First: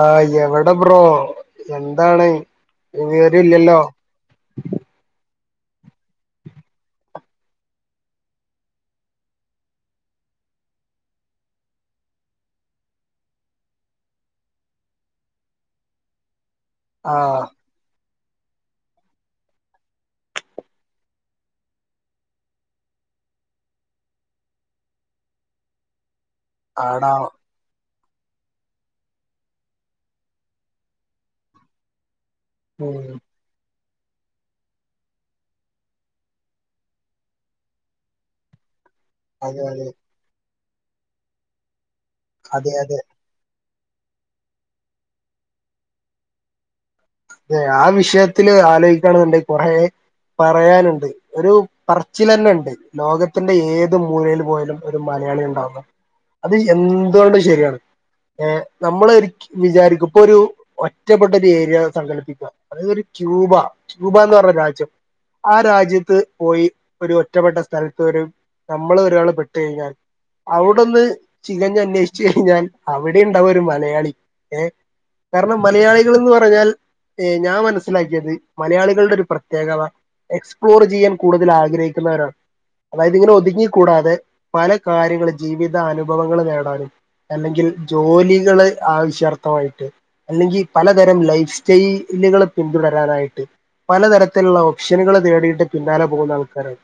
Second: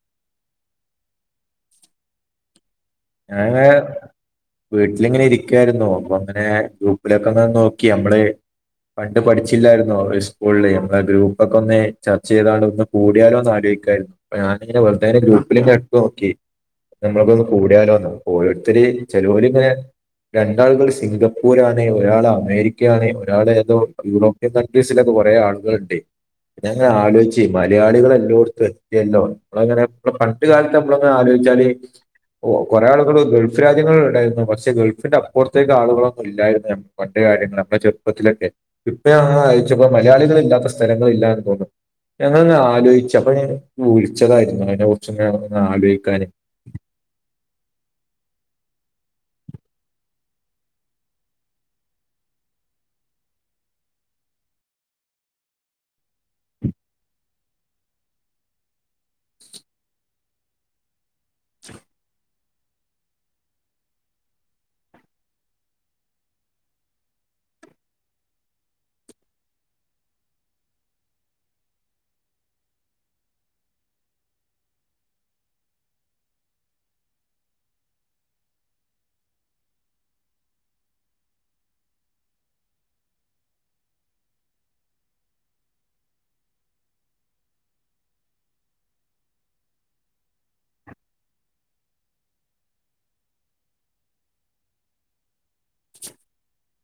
ആഹ് എവിടെ പ്രോ എന്താണ് ഞാനങ്ങെ വിവരല്ലല്ലോ വീട്ടിലിങ്ങനെ ഇരിക്ക അപ്പൊ അങ്ങനെ ഗ്രൂപ്പിലൊക്കെ ഒന്ന നോക്കി നമ്മള് പണ്ട് പഠിച്ചില്ലായിരുന്നോ സ്കൂളില് നമ്മ ഗ്രൂപ്പൊക്കെ ഒന്ന് ചർച്ച ചെയ്താണ്ട് ഒന്ന് കൂടിയാലോന്ന് ആലോഹിക്കാരരുന്നു അ ഞാനിങ്ങനെ വെറുതെെ ഗ്രൂപ്പിലി എടുപ്പ നോക്കി ഞങ്ങളൊ ആഹ് കൂ ാല ഓരോരുത്തർ ചെിലോര് രണ്ടാളുകൾ സിംഗപ്പൂർ ആാണ് ഒരാൾ അമേരിക്ക ആാണ് ഒരാൾ ഏതോ യൂറോപ്യൻ കൺട്രീസിലൊക്കെ കൊറെേ ആളുകൾുണ്ട് ങ്ങനെ ആടാ ആലോചിച്ച് മലയാളികളെ ല്ലോത്ത്ല്ലങ്ങനെ ഇ പണ്ട് കാലത്ത് നമ്മള ആലോചിച്ചാല് ഓ കൊറെ ഉം ആളുകൾ ഗൾഫ് രാജ കാര്യങ്ങൾ ഉണ്ടായിരുന്നു പക്ഷെ ഗൾഫിന്റെ അപ്പുറത്തേക്ക് ആളുകളൊന്നും ഇല്ലായിരുന്നു പണ്ട് കാര്യങ്ങള്ൾ നമ്മുടെ ചെറുപ്പത്തിലൊക്കെ ഇപ്പം അതെ അതെ അയച്ചപ്പോ മലയാളികള ഇല്ലാത്ത അവസരങ്ങളില്ലാ എന്ന് തോന്നുന്നു എന്ന ഞാ അതെ അതെ ആലോചിച്ച അപ്പൊ വിളിച്ചതായിരുന്നു അതിനെ കുറച്ച്ും ആലോചിക്കാനൻ ആ വിഷയത്തില് ആലോചിക്കണെന്നുണ്ട് കുറ പറയാനുണ്ട് ഒരു പറച്ചിൽ തന്നെ ഉണ്ട് ലോകത്തിന്റെ ഏത് മൂലയിൽ പോലും ഒരു മലയാളി ഉണ്ടാാവുന്നു അത് എന്തുകൊണ്ട് ശരിയാണ് ഏ നമ്മൾ ഒ വിചാരിക്കും ഇപ്പൊ ഒരു ഒറ്റപ്പെട്ട ഒരു ഏരിയ സങ്കടിപ്പിക്കുക അതായത് ഒരു ക്യൂബ ക്യൂബ എന്ന് പറഞ്ഞ രാജ്യം ആ രാജ്യത്ത് പോയി ഒരു ഒറ്റപ്പെട്ട സ്ഥലത്ത് വരെ നമ്മൾ ഒരാള് പെട്ട കഴിഞ്ഞാൽ അവിടെൊന്ന് ചികഞ്ഞ അന്വേഷിച്ചു കഴിഞ്ഞാൽ അവിടെ ഉണ്ടാവും ഒരു മലയാളി ഏ കാരണം മലയാളികൾന്ന് പറഞ്ഞാൽ ഞാൻ മനസ്സിലാക്കിയത് മലയാളികളുടെ ഒരു പ്രത്യേകത എക്സ്പ്ലോർ ചെയ്യാൻ കൂടുതൽ ആഗ്രഹിക്കുന്നവരാണ് അതായത് ഇങ്ങനെ ഒതുങ്ങിക്കൂടാതെ പല കാര്യങ്ങും ജീവിത അനുഭവങ്ങൾ നേടാനും അല്ലെങ്കിൽ ജോലികൾ ആവശ്യാർത്ഥമായിട്ട് അല്ലെങ്കിൽ പലതരം ലൈഫ് ചെയയിലുകൾ പിന്തുടരാനായിട്ട് പലതരത്തിലുള്ള ഓപ്ഷനുകൾ തേടിയിട്ട് പിന്നാലെ പോകുന്ന ആൾക്കാരാണ്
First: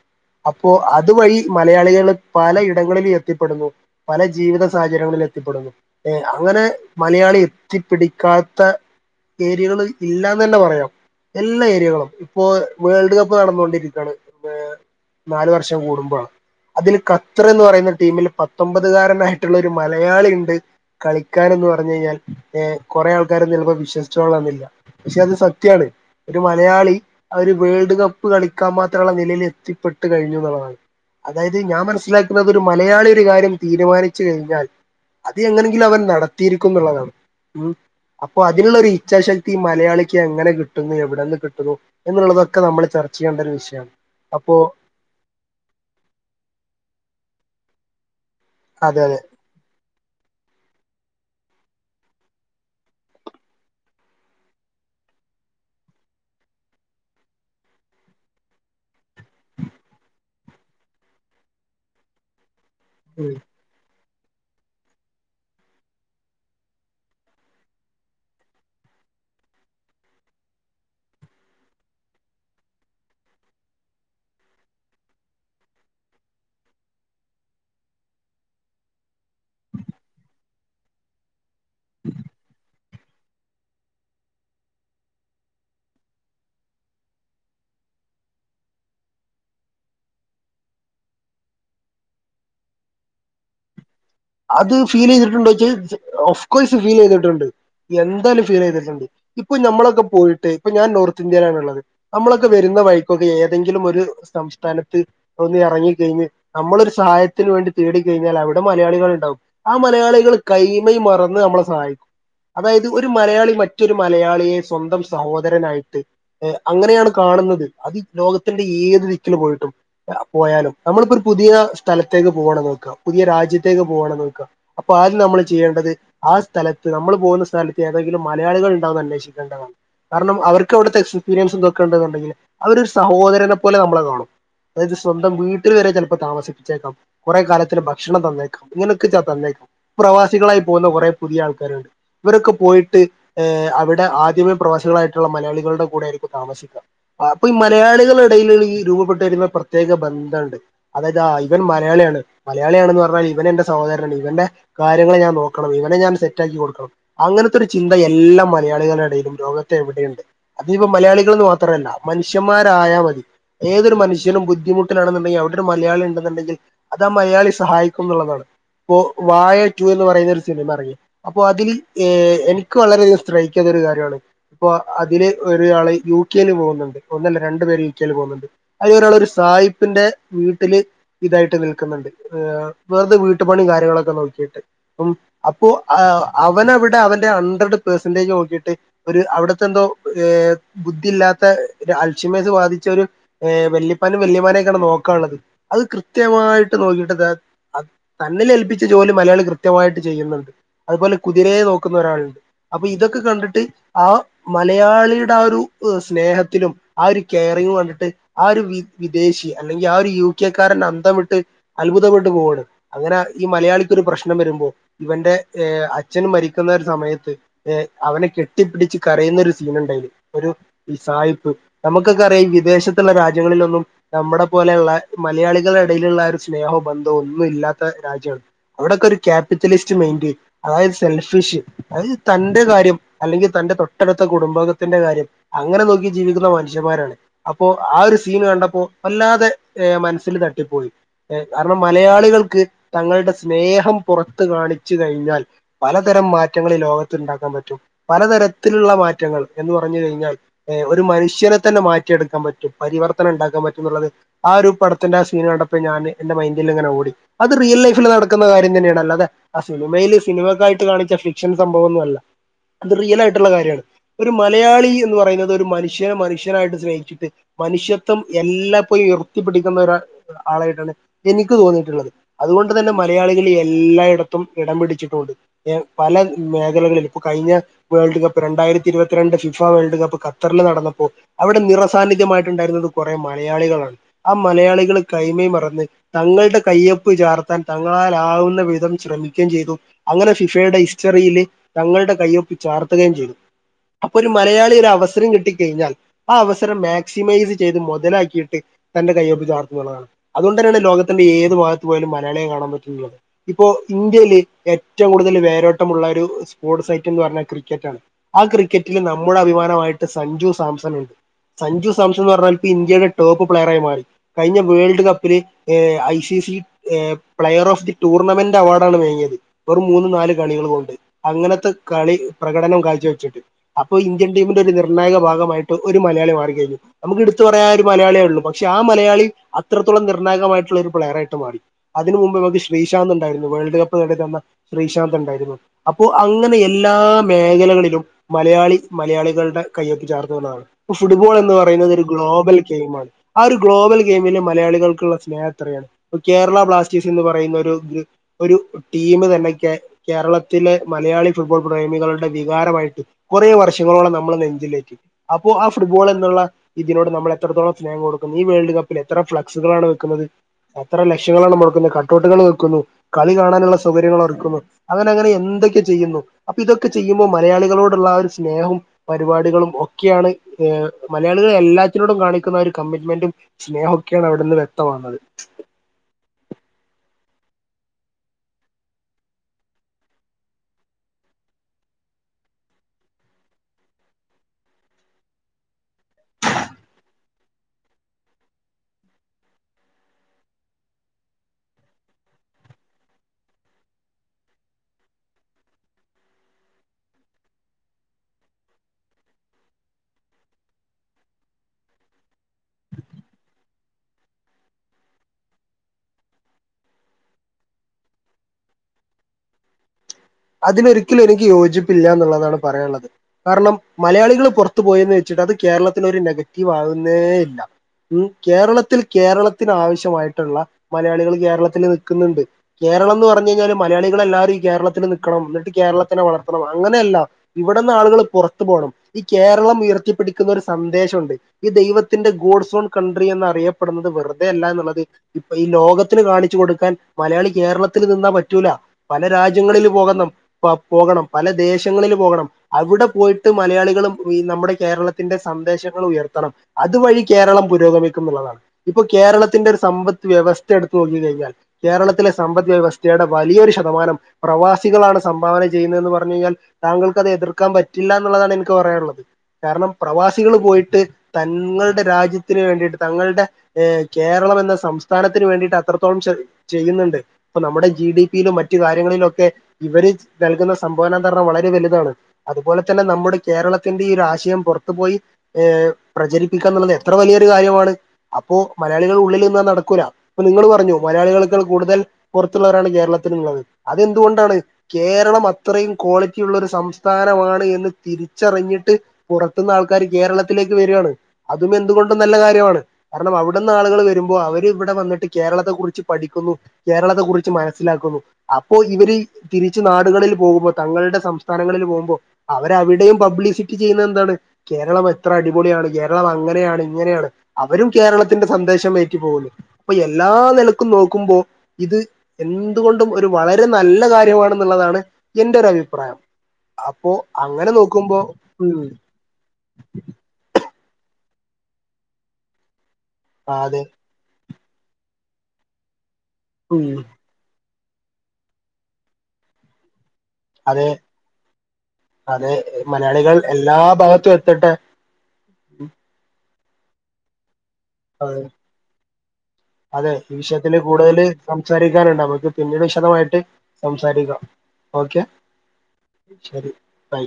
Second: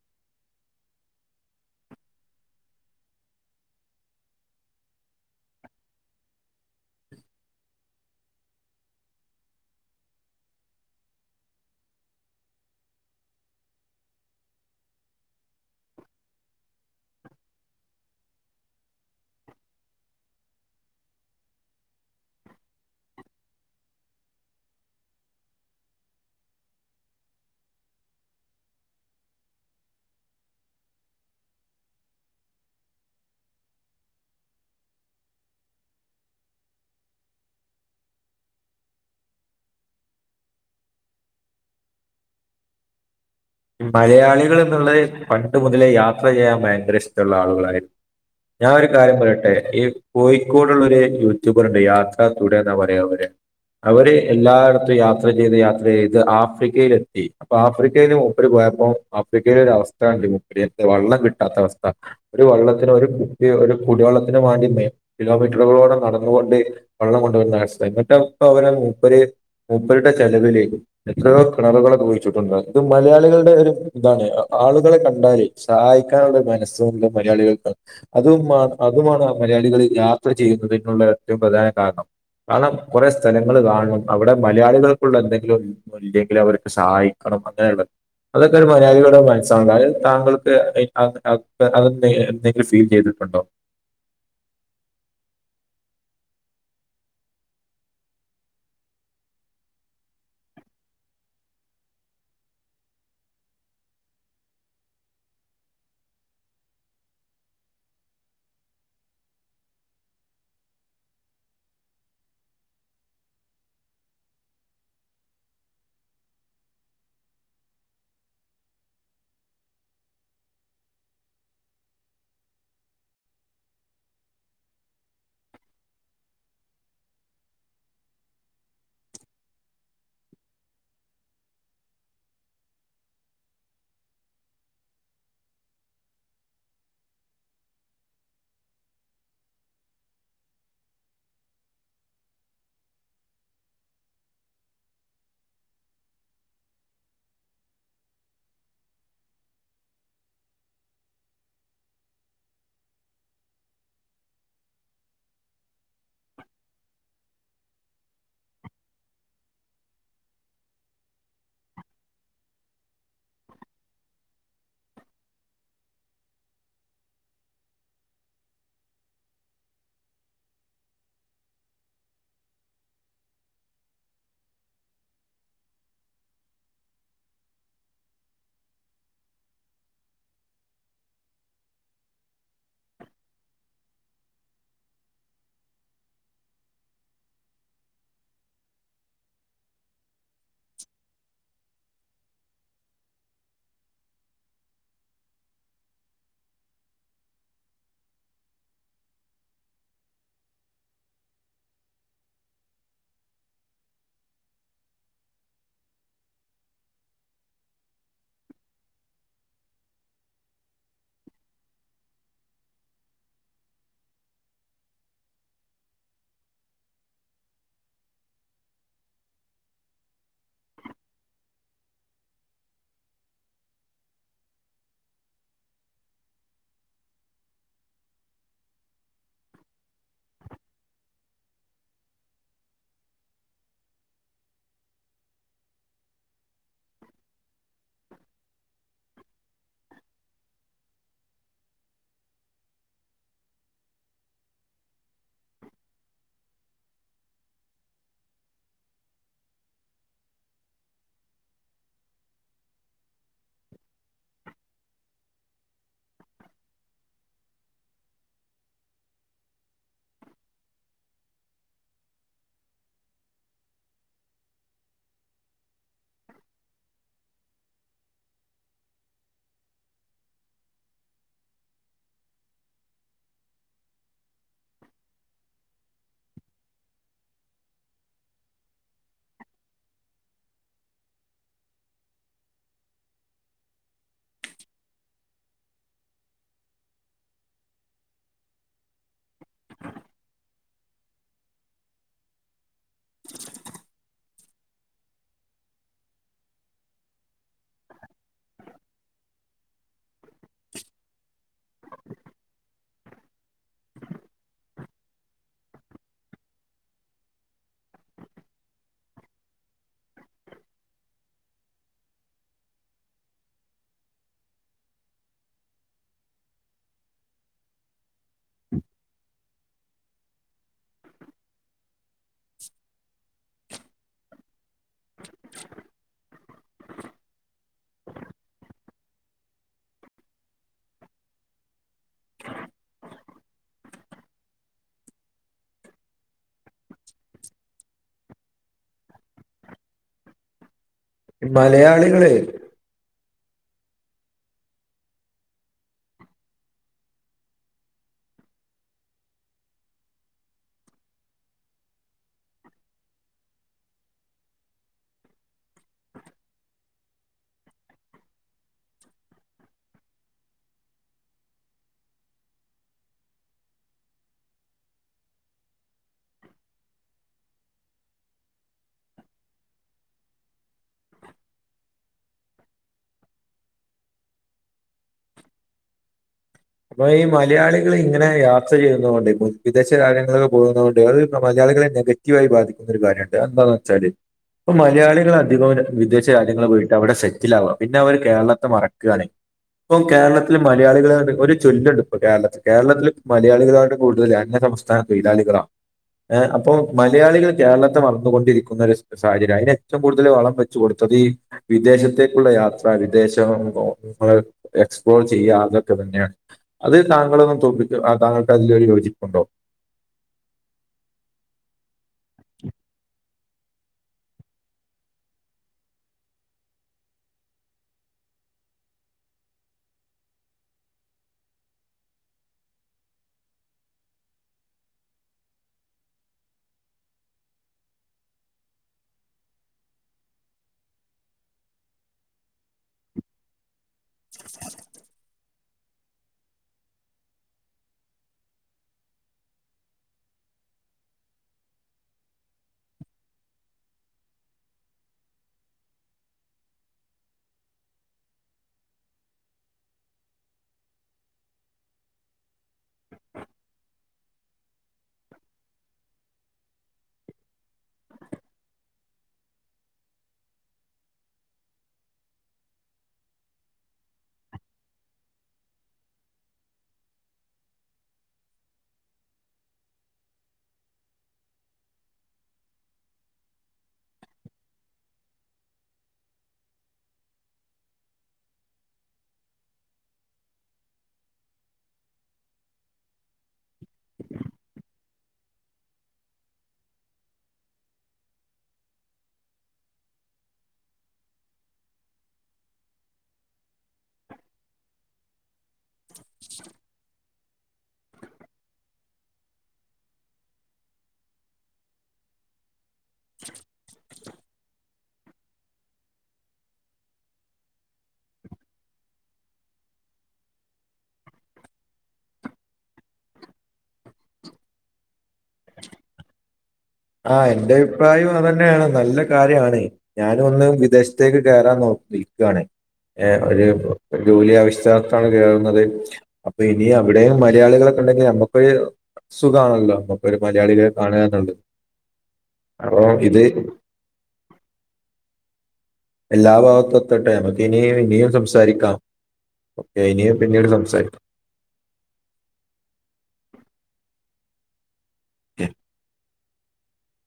അപ്പോ അതുവഴി മലയാളികൾ പലയിടങ്ങളിലും എത്തിപ്പെടുന്നു പല ജീവിത സാഹചര്യങ്ങളിൽ എത്തിപ്പെടുന്നു ഏർ അങ്ങനെ മലയാളി എത്തിപ്പിടിക്കാത്ത ഏരിയകള് ഇല്ലാന്ന് തന്നെ പറയാം എല്ലാ ഏരിയകളും ഇപ്പോൾ വേൾഡ് കപ്പ് നടന്നുകൊണ്ടിരിക്കുകയാണ്ഏ നാലു വർഷം കൂടുമ്പോഴാണ് അതിൽ ഖത്തറ് എന്ന് പറയുന്ന ടീമിൽ പത്തൊമ്പതുകാരനായിട്ടുള്ള ഒരു മലയാളി ഉണ്ട് കളിക്കാനെന്ന് പറഞ്ഞു കഴിഞ്ഞാൽ ഏ കൊറേ ആൾക്കാര് ചിലപ്പോ വിശ്വസി ച്ചോളണംന്നില്ല പക്ഷെ അത് സത്യാണ് ഒരു മലയാളി അവര് വേൾഡ് കപ്പ് കളിക്കാൻ മാത്രമുള്ള നിലയിലെത്തിപ്പെട്ടു കഴിഞ്ഞു എന്നുള്ളതാണ് അതായത് ഞാൻ മനസ്സിലാക്കുന്നത് ഒരു മലയാളി ഒരു കാര്യം തീരുമാനിച്ചു കഴിഞ്ഞാൽ അത് എങ്ങനെങ്കിലും അവർ നടത്തിയിരിക്കും എന്നുള്ളതാണ് ഉം അപ്പോ അതിനുള്ളൊരു ഇച്ചാശക്തി ഈ മലയാളിക്ക് എങ്ങനെ കിട്ടുന്നു എവിടെന്ന് കിട്ടുന്നു എന്നുള്ളതൊക്കെ നമ്മൾ ചർ മലയാളികൾ എന്നുള്ളത് പണ്ട് മുതലേ യാത്ര ചെയ്യാൻ ഭയങ്കര ഇഷ്ടമുള്ള ആളുകളായിരുന്നു ഞാനൊരു അതെ അതെ കാര്യം പറയട്ടെ ഈ കോഴിക്കോടുള്ളൊരു യൂട്യുബറ്ണ്ട് യാത്ര റ്റുടെ എന്നാ പറയാ അവരെ അവര് എല്ലായിടത്തും യാത്ര ചെയ്ത് യാത്ര ചെയ്ത് ആഫ്രിക്കയിലെത്തി അപ്പൊ ആഫ്രിക്കയില് ര് പോയപ്പോ ആഫ്രിക്കയിലൊരവസ്ഥ കണ്ടീനുമുപ്പര്ക്കു വെള്ളം കിട്ടാത്ത അവസ്ഥ ഒരു വള്ളം ഒരു ഉം കുട്ടി ഒരു കുടിവെള്ള വാണ്ടീട്ടെ കിലോമീറ്ററുകളോളം നടന്നുകൊണ്ട് വെള്ളം കൊണ്ടുവരുന്നവസ്ഥ ന്നട്ട്പ്പവര മൂപ്പര് മ്മൂപ്പർടെ ചെലവില് എത്രയോ കിണറുകളൊക്കെ കുഴിച്ചിട്ടുണ്ട് ഇത് മലയാള ആളുടെ ഒരു ഇതാണ് ആളുകളെ കണ്ടാലെയ് സഹായിക്കാനുള്ളൊരു മനസ്സണ്ട് മലയാളികൾക്ക് അതുമാണ് അതുമാണ് മലയാളികളിൽ യാത്ര ചെയ്യുന്നതിനുള്ള ഏറ്റവും പ്രധാന കാരണം കാരണം കുറെേ സ്ഥലങ്ങൾ കാണണം അവിടെ മലയാളികൾക്കുള്ള എന്തെങ്കിലും ഇല്ലെങ്കിലും അവർക്ക് സഹായിക്കണം അങ്ങനെയുള്ള അതൊക്കെ ഒരു മലയാളികളുടെ മനസ്സോണ്ടാ താങ്കൾക്ക് അത എന്തെങ്കിലും ഫീൽ ചെയ്തിട്ടുണ്ടോ അത് ഫീൽ ചെയ്തിട്ടുണ്ട്ച്ചാൽ ഒഫ്കോഴ്സ് ഫീൽ ചെയ്തിട്ടുണ്ട് എന്താലും ഫീൽ ചെയ്തിട്ടുണ്ട് ഇപ്പൊ നമ്മളൊക്കെ പോയിട്ട് ഇപ്പൊ ഞാൻ നോർത്ത് ഇന്ത്യയിലാണുള്ളത് നമ്മളൊക്കെ വരുന്ന വഴിക്കൊക്കെ ഏതെങ്കിലും ഒരു സംസ്ഥാനത്ത് ഒന്ന് ഇറങ്ങിക്കഴിഞ്ഞ് നമ്മളൊരു സഹായത്തിന് വേണ്ടി തേടിക്കഴിഞ്ഞാൽ അവിടെ മലയാളികൾ ണ്ടാവും ആ മലയാളികള് കൈമയ് മറന്ന് നമ്മളെ സഹായിക്കും അതായത് ഒരു മലയാളി മറ്റൊരു മലയാളിയെ സ്വന്തം സഹോദരനായിട്ട് അങ്ങനെയാണ് കാണുന്നത് അത് ലോകത്തിന്റെ ഏത് ദിക്കിൽ പോയിട്ടും പോയാലും നമ്മളിപ്പോ ഒരു പുതിയ സ്ഥലത്തേക്ക് പോകാണെന്ന് വക്കാ പുതിയ രാജ്യത്തേക്ക് പോവാണെന്ന് വക്കാ അപ്പൊ ആദ്യം നമ്മൾ ചെയ്യേണ്ടത് ആ സ്ഥലത്ത് നമ്മൾ പോകുന്ന സ്ഥലത്ത് ഏതെങ്കിലും മലയാളികൾ ഉണ്ടോന്ന് അന്വേഷിക്കേണ്ടതാണ് കാരണം അവർക്ക് അവിടുത്തെ എക്സ്പീരിയൻസും തൊക്കെണ്ട്‌ന്നുണ്ടെങ്കിൽ അവര് ഒരു സഹോദരനെ പോലെ നമ്മളെ കാണും അതായത് സ്വന്തം വീട്ടില് വരെ ചിലപ്പോ താമസിപ്പിച്ചേക്കാം കുറെ കാലത്തിന് ഭക്ഷണം തന്നേക്ക ക്കാം ഇങ്ങനെയൊക്കെ തന്നേക്കാം പ്രവാസികളായി പോകുന്ന കുറേ പുതിയ ആൾക്കാരുണ്ട് ഇവരൊക്കെ പോയിട്ട് അവിടെ ആദ്യമേ പ്രവാസികളായിട്ടുള്ള മലയാളികളുടെ കൂടെയായിരിക്കും താമസിക്ക അപ്പൊ ഈ മലയാളികളെ എടയിൽ ഈ രൂപപ്പെട്ടു വരുന്ന പ്രത്യേക ബന്ധണ്ട് അതായത് ആ ഇവൻ മലയാളിയാണ് മലയാളിയാണെന്ന് പറഞ്ഞാൽ ഇവൻ എന്റെ സഹോദരനാണ് ഇവന്റെ കാര്യങ്ങളെ ഞാൻ നോക്കണം ഇവനെ ഞാൻ സെറ്റാക്കി കൊടുക്കണം അങ്ങനത്തെ ഒരു ചിന്ത എല്ലാ മലയാളികളുടെ ഇടയിലും ലോകത്ത് എവിടെയുംണ്ട് അതിനിപ്പോ മലയാളികൾന്ന് മാത്രമല്ല മനുഷ്യമാരായൽ മതി ഏതൊരു മനുഷ്യനും ബുദ്ധിമുട്ടിലാണെന്നുണ്ടെങ്കിൽ അവിടെ ഒരു മലയാളി ഉണ്ടെന്നുണ്ടെങ്കിൽ അത് ആ മലയാളി സഹായി ക്കുംന്നുള്ളതാണ് പ്പൊ ഇ വായ ടു എന്ന് പറയുന്ന ഒരു സിനിമ അറങ്ങി അപ്പോ അതില് എനിക്ക് വളരെയധികം സ്രയ്ക് ചെയ്ത ഒരു കാര്യാണ് ഇപ്പോ അതില് ഒരാള് യു കെല് പോകുന്നുണ്ട് ഒന്നല്ല രണ്ടു പേര് യു കെൽ പോകുന്നുണ്ട് അതിലൊരാൾ ഒരു സായിപ്പിന്റെ വീട്ടില് ഇതായിട്ട് നിൽക്കുന്നുണ്ട് വെർതെ വീട്ടുപണി കാര്യങ്ങളൊക്കെ നോക്കിയിട്ട് പ്പം അപ്പോ അവനവിടെ അവന്റെ ഹൺഡ്രഡ് പെർസെന്റെജ് നോക്കിട്ട് ഒരു അവിടുത്തെ എന്തോ ഏഹ് ബുദ്ധിയില്ലാത്ത ഒരു അൽഷിമേസ് ബാധിച്ച ഒരു വല്ലിപ്പാനും വല്ലിമ്മാനിയൊക്കെണ് നോക്കാണ് അത് കൃത്യമായിട്ട് നോക്കിയിട്ട് തന്നിൽ ഏൽപ്പിച്ച ജോലി മലയാളി കൃത്യമായിട്ട് ചെയ്യുന്നുണ്ട് അതുപോലെ കുതിരയെ നോക്കുന്ന ഒരാളുണ്ട് അപ്പൊ ഇതൊക്കെ കണ്ടിട്ട് ആ മലയാളിയുടെ ആ ഒരു സ്നേഹത്തിലും ആ ഒരു കെയറിങ്ങും കണ്ടിട്ട് ആ ഒരു വി വിദേശി അല്ലെങ്കിൽ ആ ഒരു യു കെ കാരൻ അന്തവിട്ട് അത്ഭുതപ്പെട്ട് പോവാണ് അങ്ങനെ ഈ മലയാളിക്കൊരു പ്രശ്നം വരുമ്പോ ഇവന്റെ അച്ഛനും മരിക്കുന്ന ഒരു സമയത്ത് അവനെ കെട്ടിപ്പിടിച്ച് കരയുന്ന ഒരു സീന്ണ്ടയില് ഒരു സായിപ്പ് നമുക്കൊക്കെ അറിയാം ഈ വിദേശത്തുള്ള രാജ്യങ്ങളിലൊന്നും നമ്മുടെ പോലെയുള്ള മലയാളികളെ എടയില്ള്ള ഒരു സ്നേഹ ബന്ധ ഒന്നും ഇല്ലാത്ത രാജ്യമാണ് അവിടൊക്കെ ഒരു ക്യാപിറ്റലിസ്റ്റ് മൈന്റ് ചെയ്യും അതായത് സെൽഫിഷ് അതായത് തന്റെ കാര്യം അല്ലെങ്കിൽ തന്റെ തൊട്ടടുത്ത കുടുംബത്തിന്റെ കാര്യം അങ്ങനെ നോക്കി ജീവിക്കുന്ന മനുഷ്യമാരാണ് അപ്പോ ആ ഒരു സീൻ കണ്ടപ്പോ വല്ലാതെ മനസ്സില് തട്ടിപ്പോയി കാരണം മലയാളികൾക്ക് തങ്ങളുടെ സ്നേഹം പുറത്ത് കാണിച്ചു കഴിഞ്ഞാൽ പലതരം മാറ്റങ്ങൾ ഈ ലോകത്തി ഉണ്ടാക്കാൻ പറ്റും പലതരത്തിലുള്ള മാറ്റങ്ങൾ എന്ന് പറഞ്ഞു കഴിഞ്ഞാൽ ഒരു മനുഷ്യനെ തന്നെ മാറ്റിയെടുക്കാൻ പറ്റും പരിവർത്തനം ഉണ്ടാക്കാൻ പറ്റുംന്നുള്ളത് ആ ഒരു പടത്തിന്റെ ആ സീൻ കണ്ടപ്പോൾ ഞാന് എന്റെ മൈൻഡിലിങ്ങനെ ഓടി അത് റിയൽ ലൈഫില് നടക്കുന്ന കാര്യം തന്നേണല്ലാതെ ആ സിനിമയിയില് സിനിമക്കായിട്ട് കാണിച്ച ഫിക്ഷൻ സംഭവൊന്നല്ല അത് റിയൽ ആയിട്ടുള്ള കാര്യമാണ് ഒരു മലയാളി എന്ന് പറയുന്നത് ഒരു മനുഷ്യനെ മനുഷ്യനായിട്ട് സ്നേഹിച്ചിട്ട് മനുഷ്യത്വം എല്ലാപ്പോഴും ഉയർത്തി പിടിക്കുന്ന ഒരു ആളായിട്ടാണ് എനിക്ക് തോന്നിയിട്ടുള്ളത് അതുകൊണ്ട് തന്നെ മലയാളികള് എല്ലായിടത്തും ഇടം പിടിച്ചിട്ടുണ്ട് ഏ പല മേഖലകളിൽ ഇപ്പൊ കഴിഞ്ഞ വേൾഡ് കപ്പ് രണ്ടായിരത്തി ഇരുപത്തിരണ്ട് ഫിഫ വേൾഡ് കപ്പ് ഖത്തറില് നടന്നപ്പോ അവിടെ നിറസാന്നിദ്ധ്യമായിട്ടുണ്ടായിരുന്നത് കുറെ മലയാളികളാണ് ആ മലയാളികള് കൈമെയ് മറന്ന് തങ്ങളുടെ കയ്യൊപ്പ് ചാർത്താൻ തങ്ങളാലാവുന്ന വിധം ശ്രമിക്കുകയും ചെയ്തു അങ്ങനെ ഫിഫയുടെ ഹിസ്റ്ററിയില് തങ്ങളുടെ കയ്യൊപ്പ് ചാർത്തുകയും ചെയ്തു പ്പൊരു മലയാളി ഒരു അവസരം കിട്ടിക്കഴിഞ്ഞാൽ ആ അവസരം മാക്സിമൈസ് ചെയ്ത് മുതലാക്കിയിട്ട് തന്റെ കയ്യൊപ്പ് ചാർത്തുംന്നുള്ളതാണ് അതുകൊണ്ട് തന്നാണ് ലോക ന്റെ ഏത് ഭാഗത്തു പോയാലും മലയാളിയെ കാണാൻ പറ്റുന്നുത് ഇപ്പോ ഇന്ത്യയില് ഏറ്റവും കൂടുതൽ വേരോട്ടമുള്ള ഒരു സ്പോർട്സ് ഐറ്റം എന്ന് പറഞ്ഞാ ക്രിക്കറ്റ് ആണ് ആ ക്രിക്കറ്റില് നമ്മുടെ അഭിമാനമായിട്ട് സഞ്ജു സാംസൺ ഉണ്ട് സഞ്ജു സാംസൺ എന്ന് പറഞ്ഞാൽ പ്പൊ ഇന്ത്യയുടെ ടോപ്പ് പ്ലെയറായി മാറി കഴിഞ്ഞ വേൾഡ് കപ്പില് I C C player of the tournament അവാർഡാണ് വേങ്ങിയത് വെറും മൂന്നും നാലും കളികൾ കൊണ്ട് അങ്ങനത്തെ കളി പ്രകടനം കാഴ്ചവെച്ചിട്ട് അപ്പ ഇന്ത്യൻ ടീമിന്റെ ഒരു നിർണായക ഭാഗമായിട്ട് ഒരു മലയാളി മാറി നമുക്ക് എടുത്ത് പറയാൻ ഒരു മലയാളിയേ ഉള്ളൂ പക്ഷെ ആ മലയാളി അത്രത്തോളം നിർണായകമായിട്ട് ട്ടുള്ളൊരു പ്ലെയർ ആയിട്ട് മാറി അതിന് മുമ്പ് മക്ക് ശ്രീശാന്ത് ഉണ്ടായിരുന്നു വേൾഡ് കപ്പ് നേടി തന്ന ശ്രീശാന്ത് ഉണ്ടായിരുന്നു അപ്പോ അങ്ങനെ എല്ലാ മേഖലകളിലും മലയാളി മലയാളികളുടെ കയ്യൊപ്പ് ചാർത്തുന്നുള്ളതാണ് പ്പൊ ഫുട്ബോൾ ഈ എന്ന് പറയുന്നത് ഒരു മലയാളികള് ഗ്ലോബൽ ഗെയിമാണ് ആ ഒരു ഗ്ലോബൽ ഗെയിമില് മലയാളികൾക്കുള്ള സ്നേഹ [unintelligible] കേരള ബ്ലാസ്റ്റേഴ്സ് എന്ന് പറയുന്ന ഒരു ഒരു ഒരു ടീമ് തന്നെ കേ കേരളത്തിലെ മലയാളി ഫുട്ബോൾ പ്രേമികളുടെ വികാരമായിട്ട് കൊറേ വർഷങ്ങളോളം നമ്മള് നെഞ്ചിലേറ്റി അപ്പോ ആ ഫുട്ബോൾ എന്നുള്ള ഇതിനോട് നമ്മൾ എത്രത്തോളം സ്നേഹം കൊടുക്കുന്നു ഈ വേൾഡ് കപ്പില് എത്ര ഫ്ലക്സുകളാണ് വെക്കുന്നത് എത്ര ലക്ഷങ്ങളാണ് മുടക്കുന്നേ കട്ട് ഔട്ടുകൾ വെക്കുന്നു കളി കാണാനുള്ള സൗകര്യങ്ങൾ എറക്കുന്നു. അങ്ങനെ അങ്ങനെ എന്തൊക്കെ ചെയ്യുന്നു അപ്പൊ ഇതൊക്കെ ചെയ്യുമ്പോൾ മലയാളികളോടുള്ള ആ ഒരു സ്നേഹവും പരിപാടികളും ഒക്കെയാണ് ഏ മലയാളികളെ എല്ലാത്തിനോടും കാണിക്കുന്ന ഒരു കമ്മിറ്റ്മെന്റും സ്നേഹമൊക്കെയാണ് അവിടെന്ന് വ്യക്തമാകുന്നത്. [unintelligible] ഈ മലയാളികള് ഇങ്ങനെ യാത്ര ചെയ്യുന്നതുകൊണ്ട് വിദേശ രാജ്യങ്ങളിൽ പോകുന്നതു കൊണ്ട് അത് മലയാളികളെ നെഗറ്റീവായി ബാധിക്കുന്ന ഒരു കാര്യണ്ട് എന്താന്ന് വെച്ചാല് ഇപ്പ മലയാളികള് അധികോം വിദേശ രാജ്യങ്ങളിൽ പോയിട്ട് അവിടെ സെ [unintelligible] പിന്നെ അവര് കേരളത്തെ മറക്കുകയാണ് ഇപ്പം കേരളത്തില് മലയാളികള് ഒരു ചൊല്ലുണ്ട് ഇപ്പ കേരളത്തി, കേരളത്തില് മലയാളികളെ കാട്ടില് കൂടുതൽ അന്യ സംസ്ഥാന തൊഴിലാളികളാണ് ഏഹ് അപ്പൊ മലയാളികൾ കേരളത്തെ മറന്നുകൊണ്ടിരിക്കുന്ന ഒരു സാഹചര്യം അയി അതിനു [unintelligible] കൂടുതൽ വളം വെച്ചു കൊടുത്തത് ഈ വിദേശത്തേക്കുള്ള യാത്ര വിദേശം [unintelligible] എക്സ്പ്ലോർ ചെയ്യാ അതൊക്കെ തന്നെയാണ് അത് താങ്കളൊന്നു തോപ്പിക്ക താങ്കൾക്ക് അതിലൊരു യോജിപ്പുണ്ടോ അതിലൊരിക്കലും എനിക്ക് യോജി [unintelligible] എന്നുള്ളതാണ് പറയാള്ളത് കാരണം മലയാളികള് പൊറത്തു പോയെന്ന് വെച്ചിട്ട് അത് കേരളത്തിൽ ഒരു നെഗറ്റീവ് ആകുന്നേ ഇല്ല. ഉം കേരളത്തിൽ, കേരളത്തിന് ആവശ്യമായിട്ടുള്ള മലയാളികൾ കേരളത്തല് നിക്കുന്നുണ്ട്. കേരളം എന്ന് പറഞ്ഞു കഴിഞ്ഞാൽ മലയാളികൾ എല്ലാവരും ഈ കേരളത്തിൽ നി [unintelligible] എന്നിട്ട് കേരളത്തിനെ വളർത്തണം അങ്ങനെയല്ല ഇവിടന്ന് ആളുകൾ പുറത്തു പോകണം ഈ കേരളം ഉയർത്തിപ്പിടിക്കുന്ന ഒരു സന്ദേശമുണ്ട് ഈ ദൈവത്തിന്റെ ഗോഡ്സ് ഓൺ കൺട്രി എന്നറിയ [unintelligible] വെറുതെയല്ല എന്നുള്ളത് ഈ ലോകത്തിന് കാണിച്ചു കൊടുക്കാൻ മലയാളി കേരളത്തിൽ നിന്നാ പറ്റൂല പല രാജ്യങ്ങളിൽ പോക [unintelligible] പ പോകണം പല ദേശങ്ങളിൽ പോകണം അവിടെ പോയിട്ട് മലയാളികളും ഈ നമ്മുടെ കേരളത്തിന്റെ സന്ദേശങ്ങൾ ഉയർത്തണം അതുവഴി കേരളം പുരോഗമിക്കും എന്നുള്ളതാണ് ഇപ്പൊ കേരളത്തിന്റെ ഒരു സമ്പദ് വ്യവസ്ഥ എടുത്തു നോക്കി കഴിഞ്ഞാൽ കേരളത്തിലെ സമ്പദ് വ്യവസ്ഥയുടെ വലിയൊരു ശതമാനം പ്രവാസ് [unintelligible] സംഭാവന ചെയ്യുന്നതെന്ന് പറഞ്ഞു കഴിഞ്ഞാൽ താങ്കൾക്ക് അത് എതിർക്കാൻ പറ്റില്ല എന്നുള്ളതാണ് എനിക്ക് പറയാനുള്ളത്. കാരണം പ്രവാസികൾ പോയിട്ട് തങ്ങളുടെ രാജ്യത്തിന് വേണ്ടിട്ട് തങ്ങളുടെ ഏ കേരളം എന്ന സംസ്ഥാനത്തിന് വേണ്ടിയിട്ട് അത്രത്തോളം ചെ ചെയ്യുന്നുണ്ട്. ഇപ്പൊ നമ്മുടെ ജി ഡി പിയിലും മറ്റു കാര്യങ്ങളിലുമൊക്കെ ഇവര് നൽകുന്ന സംഭാവന എന്നു പറഞ്ഞാ വളരെ വലുതാണ് അതുപോലെ തന്നെ നമ്മുടെ കേരളത്തിന്റെ ഈ ഒരു ആശയം പുറത്തു പോയി ഏ പ്രചരിപ്പിക്കാ എന്നുള്ളത് എത്ര വലിയൊരു കാര്യമാണ് അപ്പോ മലയാളികൾ ഉള്ളിൽ നിന്നാ നടക്കൂല ഇപ്പൊ നിങ്ങള് പറഞ്ഞു മലയാളികളെക്കാൾ കൂടുതൽ പുറത്തുള്ളവരാണ് കേരളത്തിലുള്ളത് അതെന്തുകൊണ്ടാണ്? കേരളം അത്രയും ക്വാളിറ്റി ഉള്ളൊരു സംസ്ഥാനമാണ് എന്ന് തിരിച്ചറിഞ്ഞിട്ട് പുറത്തുന്നു ആൾക്കാര് കേരളത്തിലേക്ക് വരാണ്. അതും എന്തുകൊണ്ടും നല്ല കാര്യമാണ് കാരണം അവിടുന്ന് ആളുകൾ വരുമ്പോൾ അവര് ഇവിടെ വന്നിട്ട് കേരളത്തെ കുറിച്ച് പഠിക്കുന്നു. കേരളത്തെ കുറിച്ച് മനസ്സിലാക്കുന്നു അപ്പോ ഇവര് തിരിച്ചു നാടുകളിൽ പോകുമ്പോ തങ്ങളുടെ സംസ്ഥാനങ്ങളിൽ പോകുമ്പോ അവ അവിടെയും പബ്ലിസിറ്റി ചെയ്യുന്ന എന്താണ് കേരളം എത്ര അടിപൊളിയാണ് കേരളം അങ്ങനെയാണ് ഇങ്ങനെയാണ് അവരും കേരളത്തിന്റെ സന്ദേശം വയറ്റി പോകുന്നു അപ്പൊ എല്ലാ നിലക്കും നോക്കുമ്പോ ഇത് എന്തുകൊണ്ടും ഒരു വളരെ നല്ല കാര്യ ണുള്ളതാണ് എന്റെ ഒരു അഭിപ്രായം അപ്പോ ആഹ് അങ്ങനെ എന്റെ നോക്കുമ്പോ അഭിപ്രായവും ഉം അതന്നെയാണ് നല്ല കാര്യാണ് ഞാനും ഒന്ന് വിദേശത്തേക്ക് കേറാൻ നോക്കി നിൽക്കയാണേ ഏ ഒരു അതെ ജോലി ആവശ്യ ത്താണ് കയറുന്നത് അപ്പൊ ഇനി ഉം അവിടെ മലയാളികളൊ ണ്ടെങ്കിൽ നമുക്ക് ഒരു സുഖമാണല്ലോ അപ്പൊ ഒരു മലയാളിനെ അതെ കാണുക എന്നുണ്ട് അതെ മലയാളികൾ എല്ലാ ഭാഗത്തും എത്തട്ടെ ലാ ആ ഭാഗത്തു എത്തട്ടേന്ന് അതെ ഓക്കെ അതെ ഇനിയും ഈ പിന്നീട് വിഷയത്തില് കൂടുതൽ സംസാരിക്കാം. സംസാരിക്കാനുണ്ട് നമുക്ക് പിന്നീട് വിശദമായിട്ട് സംസാരിക്കാം ഓക്കെ ക്കെ ശരി ബൈ